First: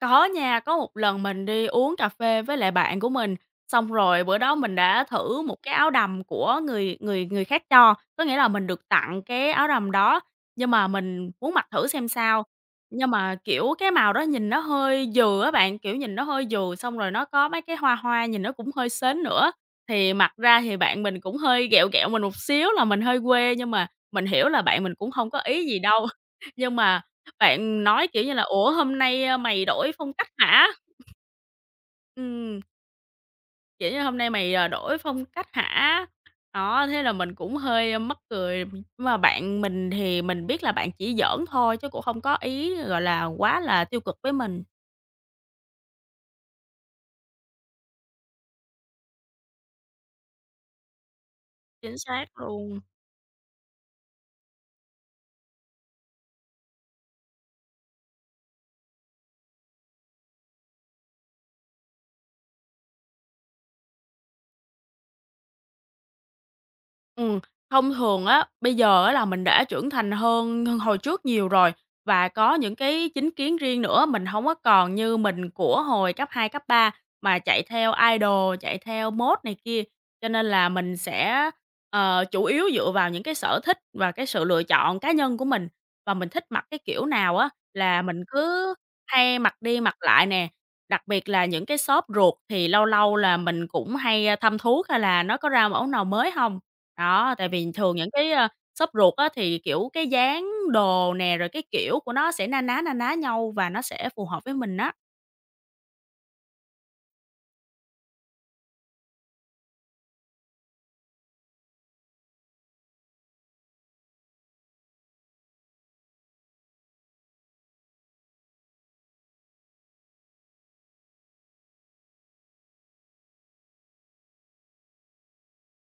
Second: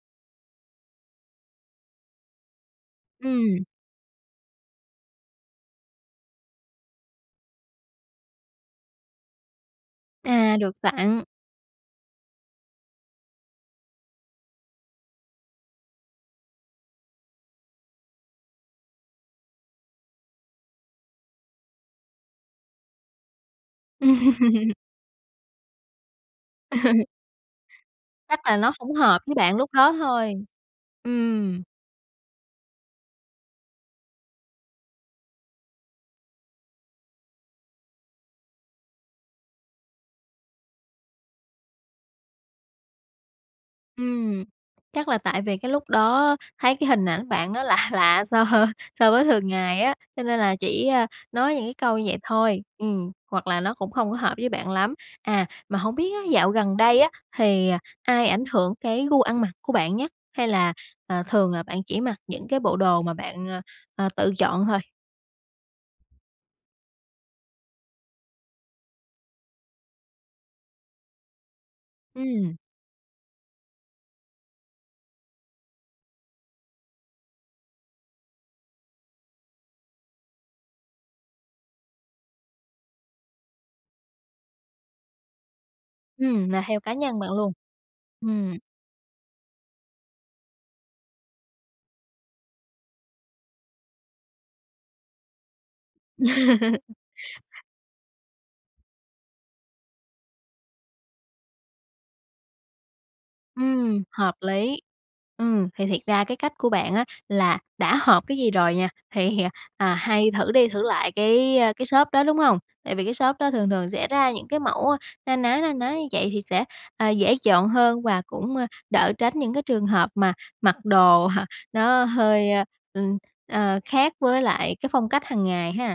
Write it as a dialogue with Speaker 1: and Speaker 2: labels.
Speaker 1: Có nha, có một lần mình đi uống cà phê với lại bạn của mình,
Speaker 2: Ừm.
Speaker 1: xong rồi bữa đó mình đã thử một cái áo đầm của người người người khác cho, có nghĩa là mình được tặng cái áo đầm đó,
Speaker 2: À,
Speaker 1: nhưng
Speaker 2: được
Speaker 1: mà
Speaker 2: tặng.
Speaker 1: mình muốn mặc thử xem sao nhưng mà, kiểu, cái màu đó nhìn nó hơi dừ á bạn, kiểu, nhìn nó hơi dừ xong rồi nó có mấy cái hoa hoa nhìn nó cũng hơi sến nữa, thì mặc ra thì bạn mình cũng hơi ghẹo ghẹo mình một xíu làm mình hơi quê nhưng mà mình hiểu là bạn mình cũng hông có ý gì đâu. Nhưng mà bạn nói, kiểu như
Speaker 2: Chắc
Speaker 1: là,
Speaker 2: là
Speaker 1: "Ủa?
Speaker 2: nó hổng
Speaker 1: Hôm
Speaker 2: hợp với
Speaker 1: nay,
Speaker 2: bạn
Speaker 1: mày
Speaker 2: lúc
Speaker 1: đổi
Speaker 2: đó
Speaker 1: phong cách
Speaker 2: thôi.
Speaker 1: hả?"
Speaker 2: Ừm.
Speaker 1: Ừm. Kiểu như: "Hôm nay, mày, ờ, đổi phong cách hả?" đó, thế là mình cũng hơi mắc cười, nhưng mà bạn mình thì mình biết là bạn chỉ giỡn thôi chứ cũng không có ý, gọi là, quá là tiêu cực với
Speaker 2: Ừm,
Speaker 1: mình.
Speaker 2: chắc là tại vì cái lúc đó, thấy cái hình ảnh bạn nó lạ lạ so so với thường ngày á, cho nên là chỉ, a, nói những cái
Speaker 1: Chính
Speaker 2: câu như vậy
Speaker 1: xác
Speaker 2: thôi,
Speaker 1: luôn.
Speaker 2: ừm, hoặc là nó cũng không có hợp với bạn lắm. À, mà hổng biết á, dạo gần đây á, thì ai ảnh hưởng cái gu ăn mặc của bạn nhất hay là, à, thường là bạn chỉ mặc những cái bộ đồ mà bạn, ờ, ờ, tự chọn thôi.
Speaker 1: Ừm, thông thường á, bây giờ á, là mình đã trưởng thành hơn hơn hồi trước nhiều rồi và có
Speaker 2: Ừm.
Speaker 1: những cái chính kiến riêng nữa, mình hổng có còn như mình của hồi cấp 2, cấp 3 mà chạy theo idol, chạy theo mốt này kia, cho nên là mình sẽ, ờ, chủ yếu dựa vào những cái sở thích và cái sự lựa chọn cá nhân của mình. Và mình thích
Speaker 2: Ừm, là
Speaker 1: mặc cái
Speaker 2: theo cá
Speaker 1: kiểu
Speaker 2: nhân bạn
Speaker 1: nào á
Speaker 2: luôn.
Speaker 1: là mình
Speaker 2: Ừm.
Speaker 1: cứ hay mặc đi mặc lại nè, đặc biệt là những cái shop ruột thì lâu lâu là mình cũng hay thăm thuốc hay là nó có ra mẫu nào mới hông? Đó, tại vì thường những cái, ơ, shop ruột á thì, kiểu, cái dáng đồ nè rồi cái kiểu của nó sẽ na ná, na ná nhau và nó
Speaker 2: Ừm,
Speaker 1: sẽ phù
Speaker 2: hợp
Speaker 1: hợp với mình
Speaker 2: lý.
Speaker 1: á.
Speaker 2: Ừm, thì thiệt ra cái cách của bạn á là đã hợp cái gì rồi nha, thì à, hay thử đi thử lại cái, ơ, cái shop đó, đúng hông? Tại vì cái shop đó thường thường sẽ ra những cái mẫu na ná, na ná như vậy thì sẽ, ờ, dễ chọn hơn và cũng, ơ, đỡ tránh những cái trường hợp mà mặc đồ, ờ, nó hơi, ưm, ờ, khác với lại cái phong cách hàng ngày ha.